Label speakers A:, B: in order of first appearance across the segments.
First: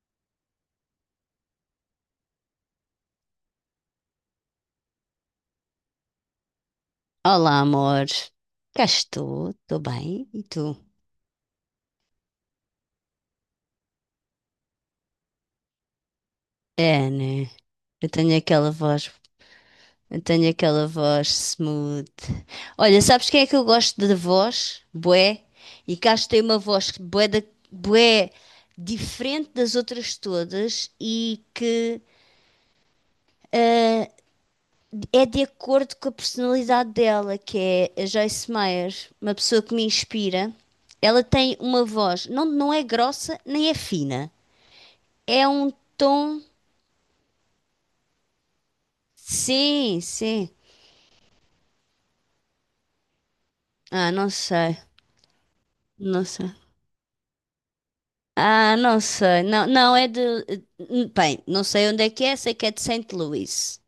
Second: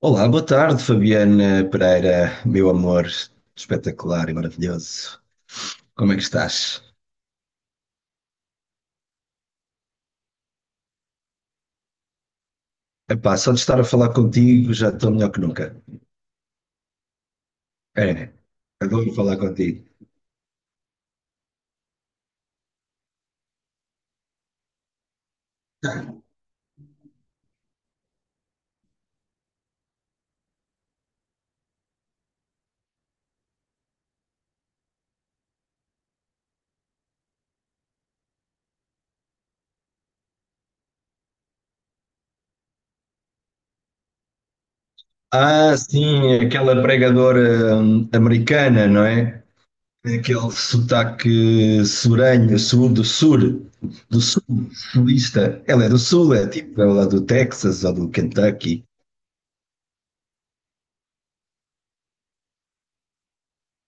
A: Olá, boa tarde, Fabiana Pereira, meu amor espetacular e maravilhoso. Como é que estás?
B: Olá, amor. Cá estou, estou bem. E tu?
A: Epá, só de estar a falar contigo já estou melhor que nunca.
B: É, né? Eu
A: É,
B: tenho aquela voz,
A: adoro falar contigo.
B: eu tenho aquela voz smooth. Olha, sabes quem é que eu gosto de voz? Bué. E cá tem uma voz bué, da, bué diferente das outras todas e que é de acordo com a personalidade dela, que é a Joyce Meyer, uma pessoa que me inspira. Ela tem uma voz, não, não é grossa nem é fina. É um
A: Ah, sim,
B: tom.
A: aquela pregadora americana, não é?
B: Sim, sim.
A: Aquele sotaque suranho, sul do sul,
B: Ah,
A: do
B: não
A: sul,
B: sei.
A: sulista. Ela é do
B: Não
A: sul, é
B: sei.
A: tipo, ela é do Texas ou do
B: Ah,
A: Kentucky.
B: não sei. Não, não é de. Bem, não sei onde é que é, sei que é de Saint Louis.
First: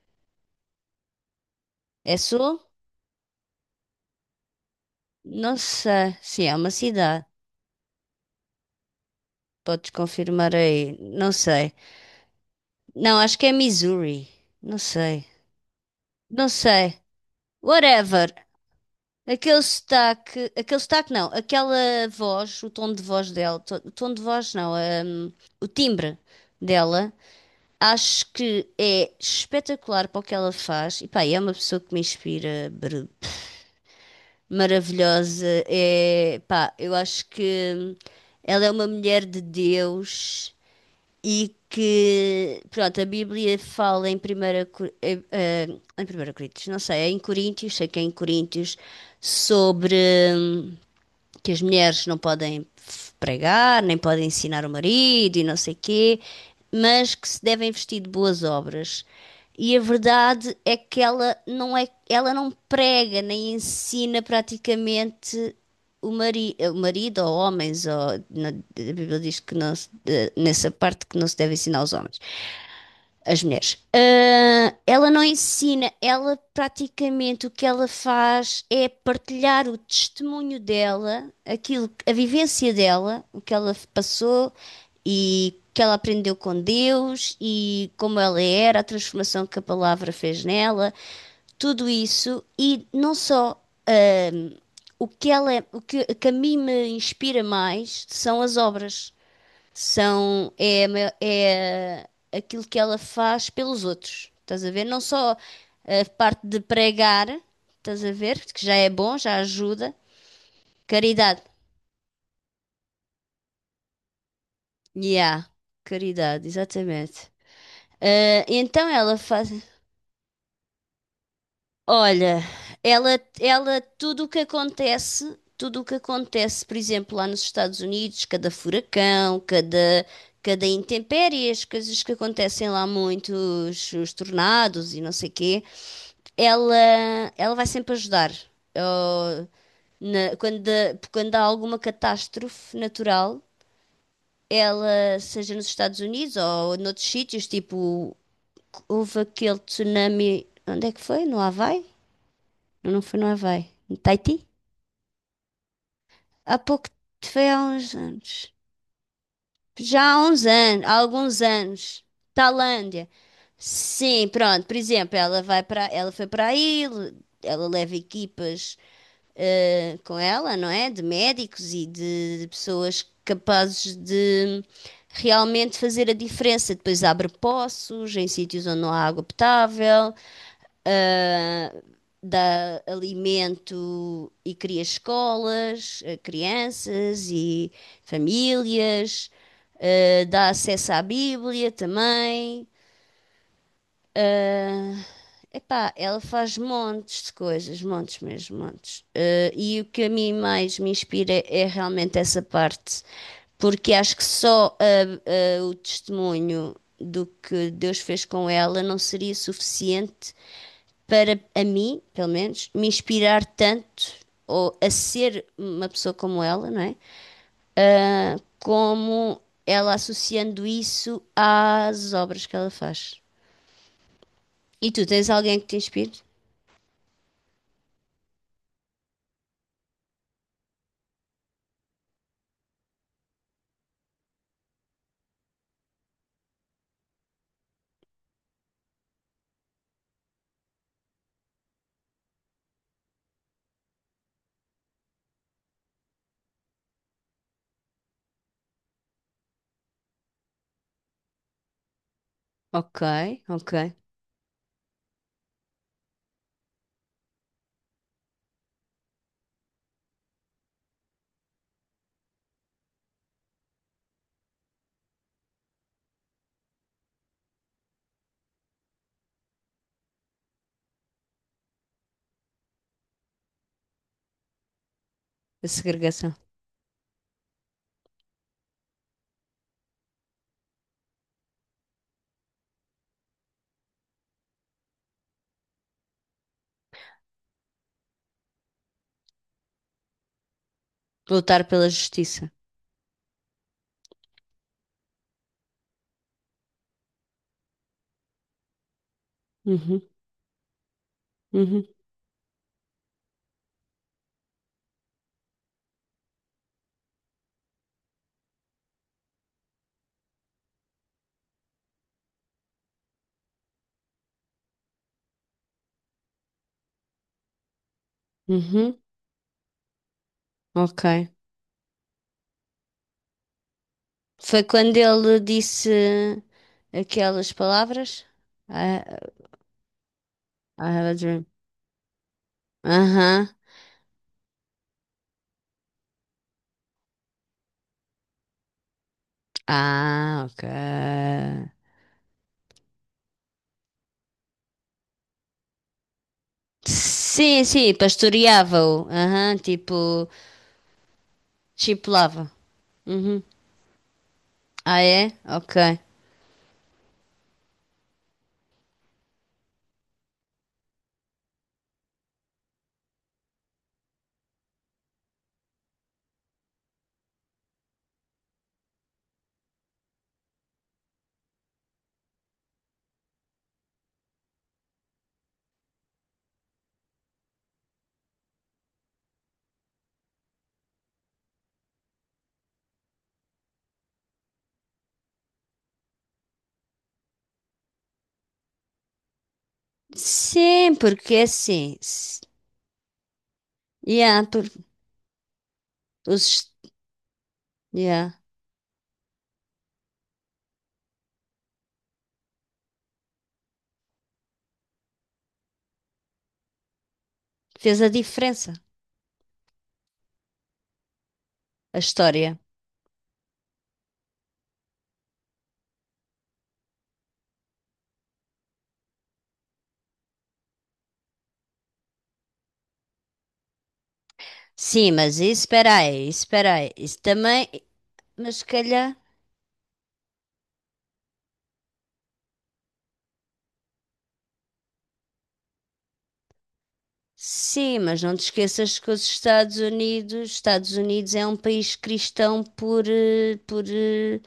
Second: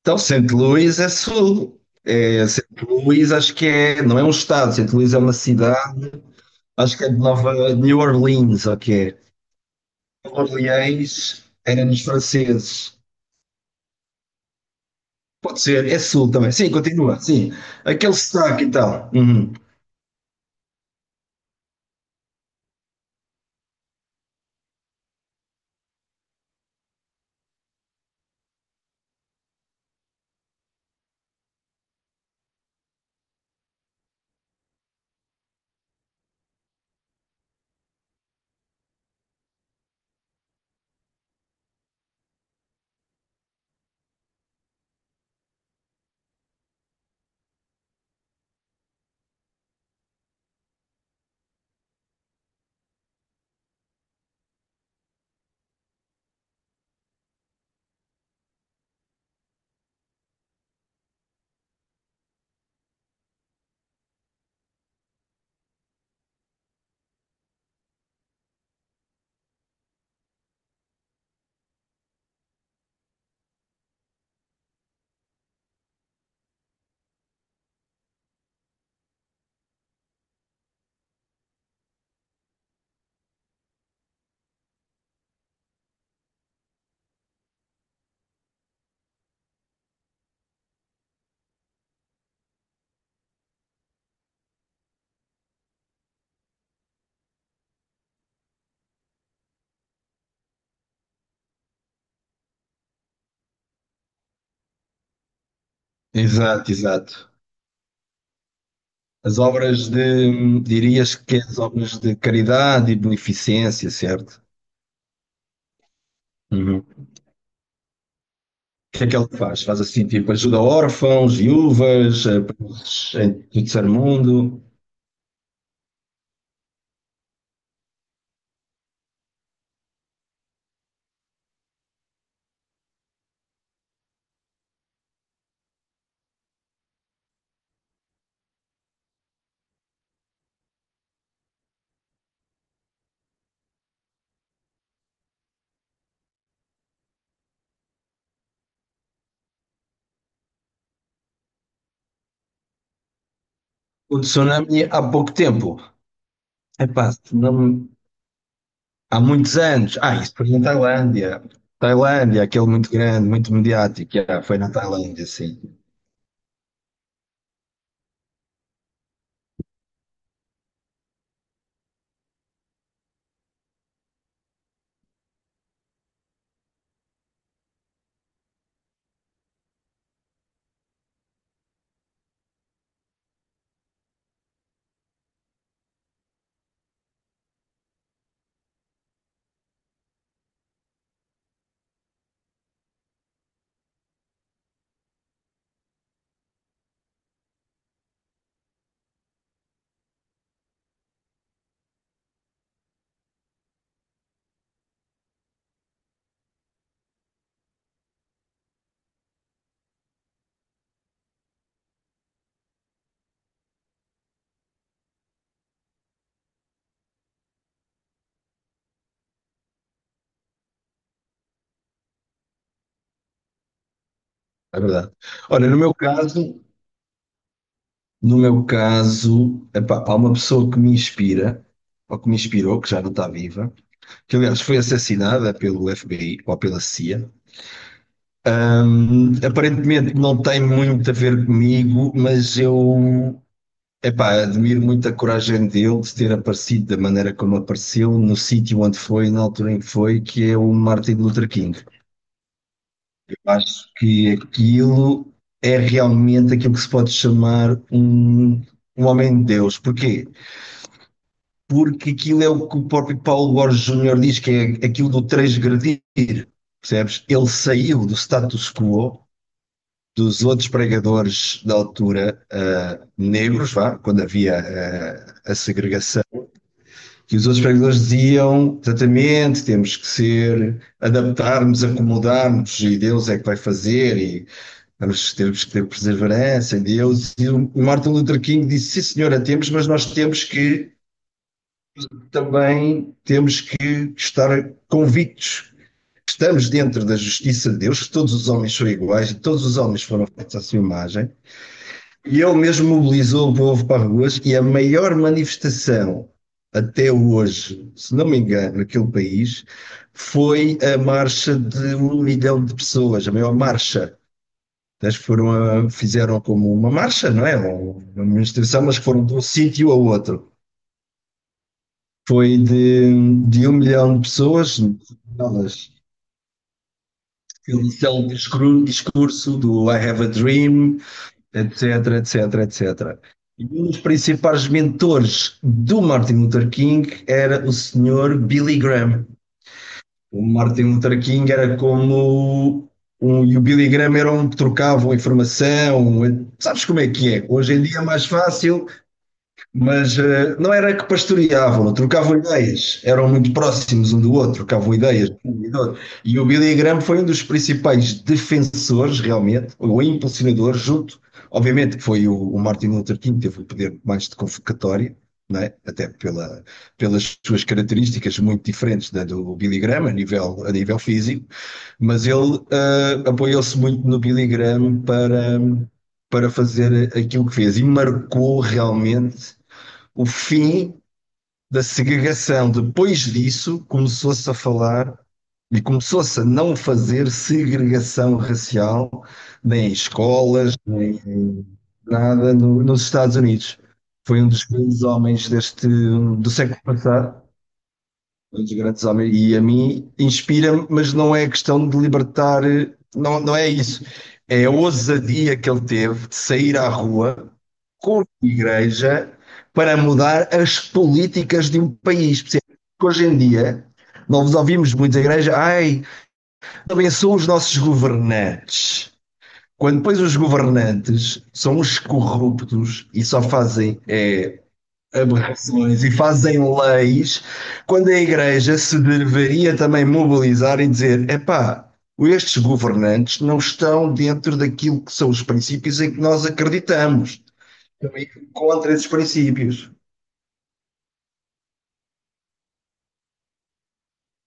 A: Então, St. Louis é sul.
B: É
A: É,
B: sul?
A: St. Louis acho que é, não é um estado, St. Louis é uma
B: Não
A: cidade,
B: sei. Sim, é uma
A: acho que é de
B: cidade.
A: Nova de New Orleans, ok.
B: Podes
A: Nova
B: confirmar aí. Não
A: Orleans
B: sei.
A: era nos franceses.
B: Não, acho que é Missouri. Não sei.
A: Pode ser, é sul
B: Não
A: também. Sim,
B: sei.
A: continua, sim. Aquele
B: Whatever.
A: sotaque e tal. Uhum.
B: Aquele sotaque. Aquele sotaque não. Aquela voz, o tom de voz dela. O tom de voz não. hum, o timbre dela. Acho que é espetacular para o que ela faz. E pá, é uma pessoa que me inspira, maravilhosa. É, pá, eu acho que ela é uma mulher de Deus e que, pronto, a Bíblia fala em primeira, Cor- eh, eh, em primeira Coríntios, não sei, é em Coríntios, sei que é em Coríntios, sobre hum, que as mulheres não podem pregar, nem podem ensinar o marido e não sei quê, mas que se devem vestir de boas obras. E a verdade é que ela não é, ela não prega nem ensina praticamente o marido ou homens, ou a Bíblia diz que não nessa parte que não se deve ensinar aos homens as mulheres. Ah, ela não ensina, ela praticamente o que ela faz é partilhar o testemunho dela, aquilo, a vivência dela, o que ela passou e o que ela aprendeu com Deus e como ela era, a transformação que a palavra fez nela, tudo isso e não só o que ela, é, o que, que a mim me inspira mais são as obras. São, é, é aquilo que ela faz pelos outros, estás a ver? Não só a parte de
A: Exato,
B: pregar,
A: exato.
B: estás a ver? Que já é bom, já
A: As obras
B: ajuda.
A: de, dirias que é
B: Caridade.
A: as obras de caridade e beneficência, certo?
B: Yeah, caridade,
A: Uhum.
B: exatamente. Ah, então
A: O que é que
B: ela
A: ele
B: faz.
A: faz? Faz assim, tipo, ajuda órfãos, viúvas,
B: Olha, ela,
A: em
B: ela,
A: terceiro
B: tudo o que
A: mundo.
B: acontece, tudo o que acontece, por exemplo, lá nos Estados Unidos, cada furacão, cada, cada intempérie, as coisas que acontecem lá muito, os tornados e não sei quê, ela, ela vai sempre ajudar. Ou quando, quando há alguma catástrofe natural, ela, seja nos Estados Unidos ou noutros sítios, tipo, houve aquele tsunami. Onde é que foi? No Havaí? Não, não foi no Havaí. No
A: O
B: Tahiti?
A: tsunami há pouco tempo.
B: Há pouco,
A: Epá,
B: foi há
A: tsunami
B: uns anos.
A: há muitos anos.
B: Já
A: Ah,
B: há
A: isso
B: uns
A: foi na
B: anos, há alguns
A: Tailândia.
B: anos.
A: Tailândia, aquele muito
B: Tailândia.
A: grande, muito mediático.
B: Sim,
A: Yeah, foi
B: pronto.
A: na
B: Por exemplo,
A: Tailândia,
B: ela
A: sim.
B: vai para, ela foi para aí, ela leva equipas com ela, não é? De médicos e de pessoas capazes de realmente fazer a diferença. Depois abre poços em sítios onde não há água potável, dá alimento e cria escolas, a crianças e famílias, dá acesso à Bíblia também. Epá, ela faz montes de coisas, montes mesmo, montes. Eh, e o que a mim mais me inspira é realmente essa parte, porque acho que só o testemunho do que Deus fez com ela não seria suficiente para a mim, pelo menos, me inspirar tanto ou a ser uma pessoa como ela, não é? Ah, como ela associando isso às obras que ela faz.
A: É
B: E tu
A: verdade.
B: tens alguém que
A: Olha,
B: te
A: no meu
B: inspire?
A: caso, no meu caso, epá, há uma pessoa que me inspira, ou que me inspirou, que já não está viva, que aliás foi assassinada pelo FBI ou pela CIA. Aparentemente não tem muito a ver comigo. Mas eu Epá, admiro muito a coragem dele de ter aparecido da maneira como apareceu, no sítio onde foi, na altura em que foi, que é o Martin Luther King.
B: Ok,
A: Eu
B: ok.
A: acho que aquilo é realmente aquilo que se pode chamar um homem de Deus. Porquê? Porque aquilo é o que o próprio Paulo Borges Júnior diz, que é aquilo do transgredir, percebes? Ele saiu do status quo dos outros pregadores da altura, negros, vá, quando havia a
B: A
A: segregação
B: segregação.
A: que os outros pregadores diziam exatamente, temos que ser, adaptarmos, acomodarmos, e Deus é que vai fazer, e temos que ter perseverança em Deus. E o Martin Luther King disse, sim senhora, temos, mas nós temos que,
B: Lutar pela justiça.
A: também, temos que estar convictos que estamos dentro da justiça de Deus, que todos os homens são iguais, e todos os
B: Uhum,
A: homens foram feitos à sua imagem,
B: uhum,
A: e ele mesmo mobilizou o povo para ruas e a maior manifestação até hoje, se não me engano, naquele país, foi a marcha de 1 milhão de pessoas, a maior marcha. Eles fizeram como uma marcha, não é? Uma manifestação,
B: uhum.
A: mas que foram de um sítio a outro.
B: Ok.
A: Foi de 1 milhão de
B: Foi
A: pessoas,
B: quando ele
A: elas,
B: disse aquelas
A: aquele
B: palavras?
A: célebre
B: I,
A: discurso do I Have a
B: I
A: Dream,
B: have a dream.
A: etc, etc, etc.
B: Aham.
A: E um dos principais mentores do Martin Luther King era o senhor Billy Graham. O
B: Ah, ok.
A: Martin Luther King era como um, e o Billy Graham era um que trocavam informação. Sabes como é que é?
B: Sim,
A: Hoje em
B: sim,
A: dia é mais fácil,
B: pastoreava-o. Aham,
A: mas
B: tipo,
A: não era que pastoreavam, trocavam
B: chipulava.
A: ideias, eram
B: Uhum.
A: muito próximos um do outro, trocavam
B: Ah,
A: ideias.
B: é? Ok.
A: E o Billy Graham foi um dos principais defensores, realmente, ou impulsionador, junto, obviamente, que foi o Martin Luther King, teve o poder mais de convocatória, não é? Até pela, pelas suas características muito diferentes da do Billy Graham, a nível físico, mas ele apoiou-se muito no Billy Graham para fazer aquilo que fez e marcou realmente o fim da segregação. Depois disso, começou-se a falar e começou-se a não fazer segregação racial nem em escolas,
B: Sim,
A: nem
B: porque é assim.
A: nada nos Estados Unidos.
B: Yeah,
A: Foi um
B: por,
A: dos grandes homens do
B: os,
A: século passado,
B: yeah,
A: os grandes homens. E a mim inspira-me, mas não é questão de libertar, não, não é isso. É a ousadia que ele teve de sair à rua
B: fez a
A: com a
B: diferença.
A: igreja para mudar as políticas de um
B: A
A: país. Porque
B: história.
A: hoje em dia, nós ouvimos muito a igreja, ai, abençoa os nossos governantes. Quando depois os governantes são os corruptos e só fazem é,
B: Sim, mas isso, espera
A: aberrações e
B: aí, isso,
A: fazem
B: espera aí. Isso
A: leis,
B: também,
A: quando a
B: mas se
A: Igreja se
B: calhar,
A: deveria também mobilizar e dizer: epá, estes governantes não estão dentro daquilo que são os princípios em que nós acreditamos.
B: sim, mas
A: Também
B: não te
A: contra
B: esqueças
A: esses
B: que os Estados
A: princípios.
B: Unidos, Estados Unidos é um país cristão por, por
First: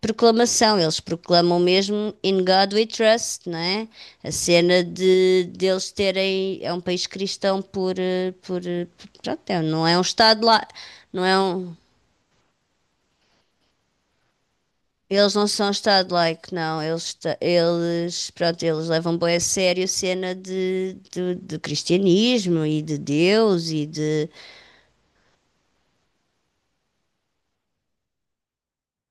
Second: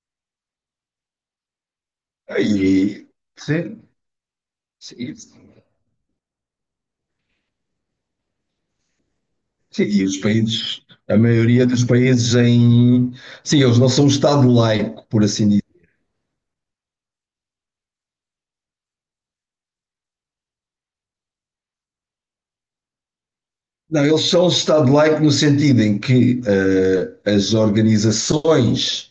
B: proclamação. Eles proclamam mesmo In God We
A: E,
B: Trust, não
A: sim,
B: é? A cena
A: sim,
B: de deles terem, é um país cristão por, por, pronto, é,
A: sim,
B: não é um
A: e os
B: Estado lá,
A: países, a
B: não é
A: maioria
B: um,
A: dos países em. Sim, eles não são um Estado laico, por
B: eles não
A: assim dizer.
B: são estado-like, não. Eles, eles, pronto, eles levam bem a sério a cena de, do, do cristianismo e de Deus e
A: Não,
B: de...
A: eles são um Estado laico no sentido em que as organizações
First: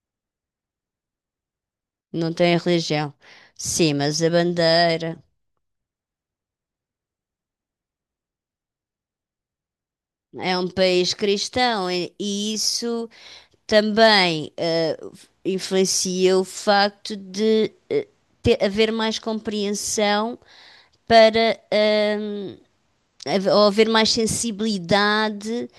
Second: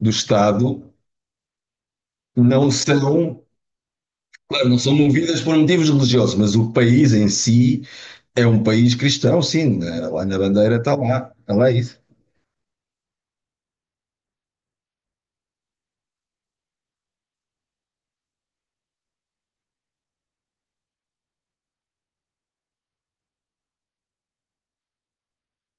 A: do Estado
B: Não têm
A: não
B: religião.
A: são,
B: Sim, mas a
A: claro, não são
B: bandeira
A: movidas por motivos religiosos, mas o país em si é um país cristão, sim, né? Lá na
B: é um
A: bandeira
B: país
A: está lá
B: cristão
A: isso.
B: e isso também influencia o facto de ter, haver mais compreensão para... haver- ou haver mais sensibilidade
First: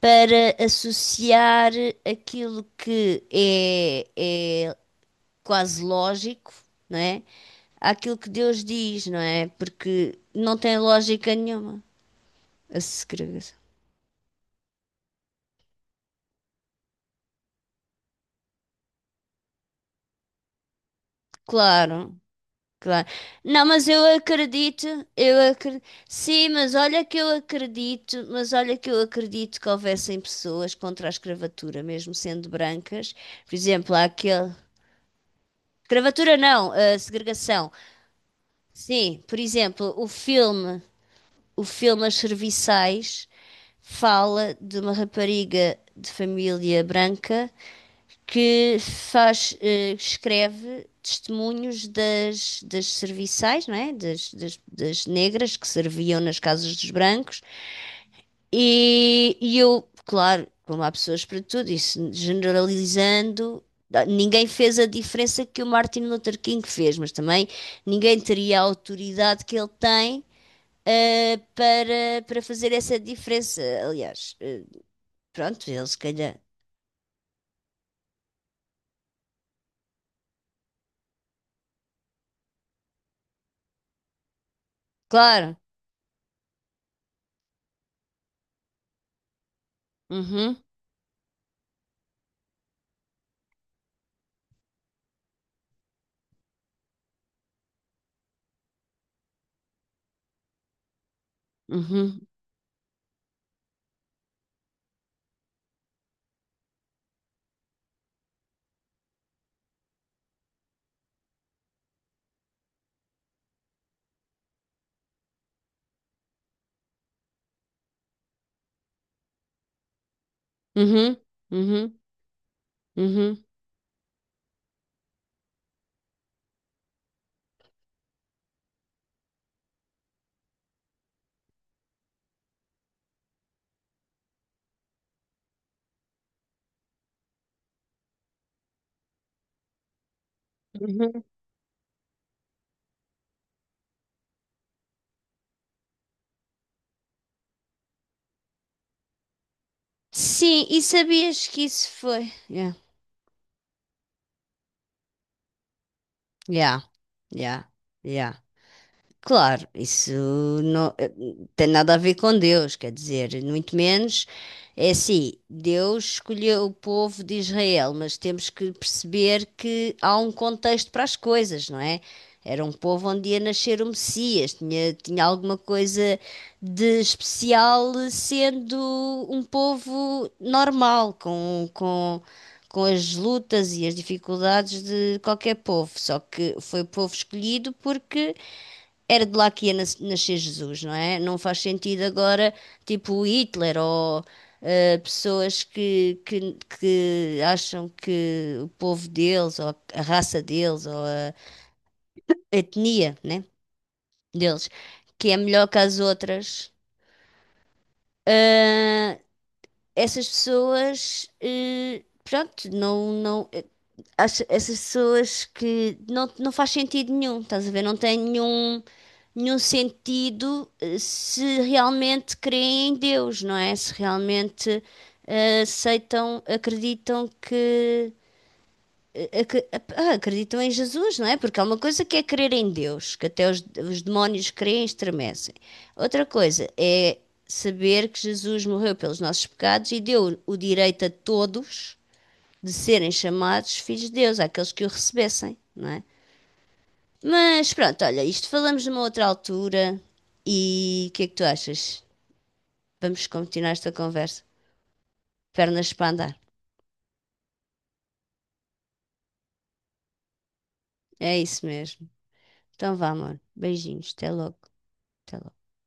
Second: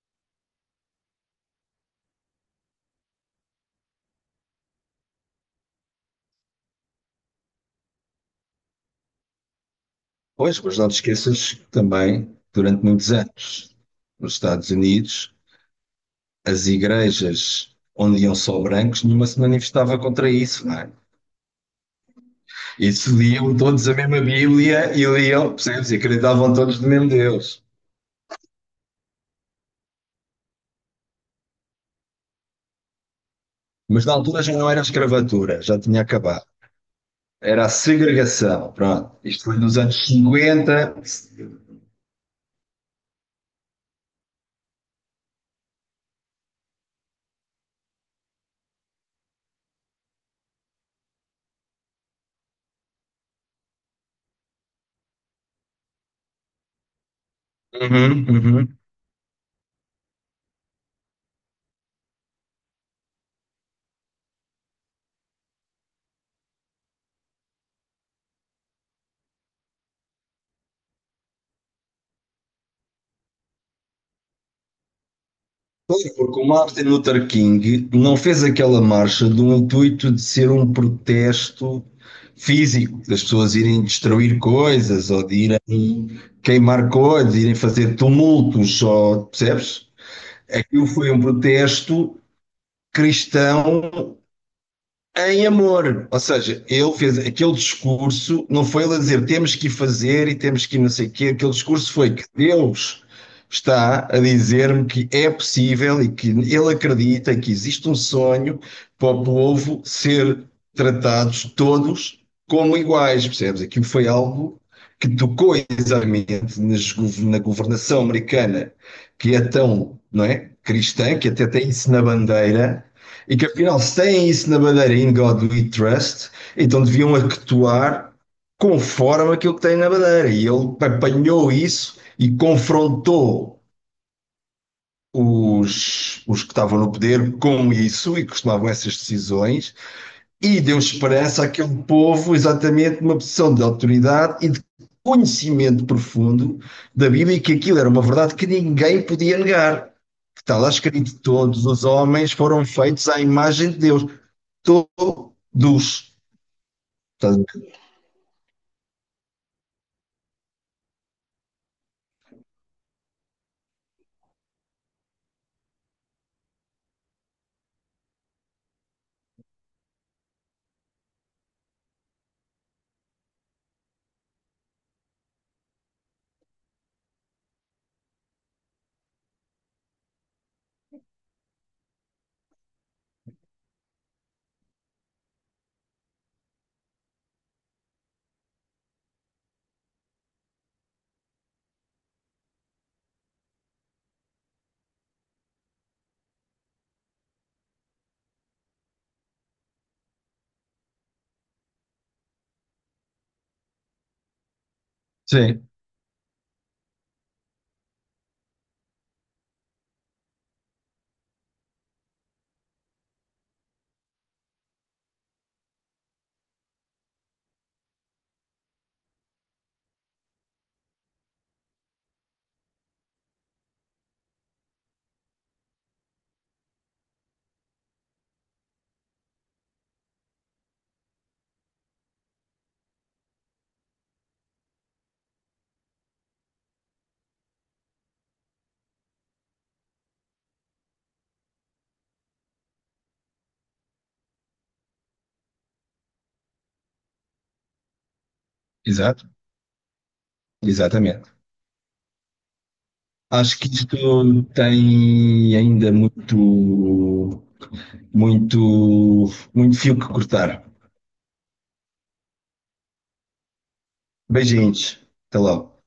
B: para associar aquilo que é, é quase lógico, não é? Àquilo que Deus diz, não é? Porque não
A: Pois,
B: tem
A: mas não te
B: lógica
A: esqueças que
B: nenhuma
A: também,
B: a
A: durante muitos
B: segregação.
A: anos, nos Estados Unidos, as igrejas onde iam só brancos, nenhuma se manifestava contra isso, não é?
B: Claro, claro.
A: Isso liam
B: Não, mas
A: todos a
B: eu
A: mesma
B: acredito,
A: Bíblia e
B: eu
A: liam,
B: acredito.
A: percebes? E
B: Sim,
A: acreditavam
B: mas
A: todos no
B: olha
A: mesmo
B: que eu
A: Deus.
B: acredito, mas olha que eu acredito que houvessem pessoas contra a escravatura, mesmo sendo brancas. Por exemplo, há
A: Mas na altura
B: aquele.
A: já não era escravatura, já tinha
B: Escravatura
A: acabado.
B: não, a
A: Era a
B: segregação.
A: segregação, pronto.
B: Sim, por
A: Isto foi nos
B: exemplo,
A: anos 50.
B: o filme As Serviçais fala de uma rapariga de família branca que faz, eh, escreve testemunhos das, das serviçais, não é? Das, das, das negras que serviam nas casas dos brancos
A: Uhum, uhum.
B: e eu, claro, como há pessoas para tudo, isso generalizando, ninguém fez a diferença que o Martin Luther King fez, mas também ninguém teria a autoridade que ele tem. Para, para fazer essa diferença. Aliás, pronto, ele se calhar.
A: Porque o Martin Luther King não fez aquela marcha do intuito de ser um protesto físico, das pessoas irem destruir coisas, ou de
B: Claro.
A: irem queimar coisas, irem fazer tumultos, ou, percebes?
B: Uhum,
A: Aquilo foi um protesto cristão. É em amor, ou seja, ele fez aquele discurso, não foi ele a dizer temos que fazer e temos que não sei o quê, aquele discurso foi que
B: uhum,
A: Deus está a dizer-me que é possível e que ele acredita que existe um sonho para o povo ser tratados todos como iguais, percebes? Aquilo foi algo que tocou exatamente na governação americana, que é tão, não é,
B: uhum,
A: cristã, que até tem isso
B: uhum,
A: na bandeira e
B: uhum,
A: que afinal, se têm isso na bandeira In God We Trust, então deviam actuar conforme aquilo que têm na bandeira. E ele apanhou isso e confrontou os que estavam no poder com isso e costumavam essas decisões e deu
B: uhum.
A: esperança àquele povo exatamente numa posição de autoridade e de conhecimento profundo da Bíblia e que aquilo era uma verdade que ninguém podia negar. Que está
B: Sim,
A: lá
B: e
A: escrito:
B: sabias que
A: todos os
B: isso
A: homens
B: foi?
A: foram
B: Yeah,
A: feitos à imagem de Deus todos.
B: yeah, yeah, yeah. Claro, isso não tem nada a ver com Deus, quer dizer, muito menos. É assim, Deus escolheu o povo de Israel, mas temos que perceber que há um contexto para as coisas, não é? Era um povo onde ia nascer o Messias, tinha, tinha alguma coisa de especial, sendo um povo normal, com as lutas e as dificuldades de qualquer povo. Só que foi povo escolhido porque era de lá que ia nascer Jesus, não é? Não faz sentido agora, tipo o Hitler ou pessoas que acham que o povo deles, ou a raça deles, ou a etnia, né, deles, que é melhor
A: Sim,
B: que as outras. Ah, essas pessoas, pronto, não, não. Essas pessoas que não, não faz sentido nenhum, estás a ver? Não tem nenhum, nenhum sentido se realmente creem em Deus, não é? Se realmente aceitam, acreditam que. eh, acre- Acreditam em Jesus, não é? Porque há uma coisa que é crer em Deus, que até os demónios creem e estremecem. Outra coisa é saber que Jesus morreu pelos nossos pecados e deu o direito a todos de serem chamados filhos de Deus, àqueles que o recebessem, não é? Mas pronto, olha, isto falamos numa outra
A: exato.
B: altura e o que é
A: Exatamente.
B: que tu achas? Vamos
A: Acho que
B: continuar esta conversa.
A: isto tem
B: Pernas
A: ainda
B: para andar.
A: muito, muito, muito fio que cortar.
B: É isso mesmo. Então vá, amor. Beijinhos. Até logo.
A: Beijinhos.
B: Até
A: Até
B: logo.
A: logo.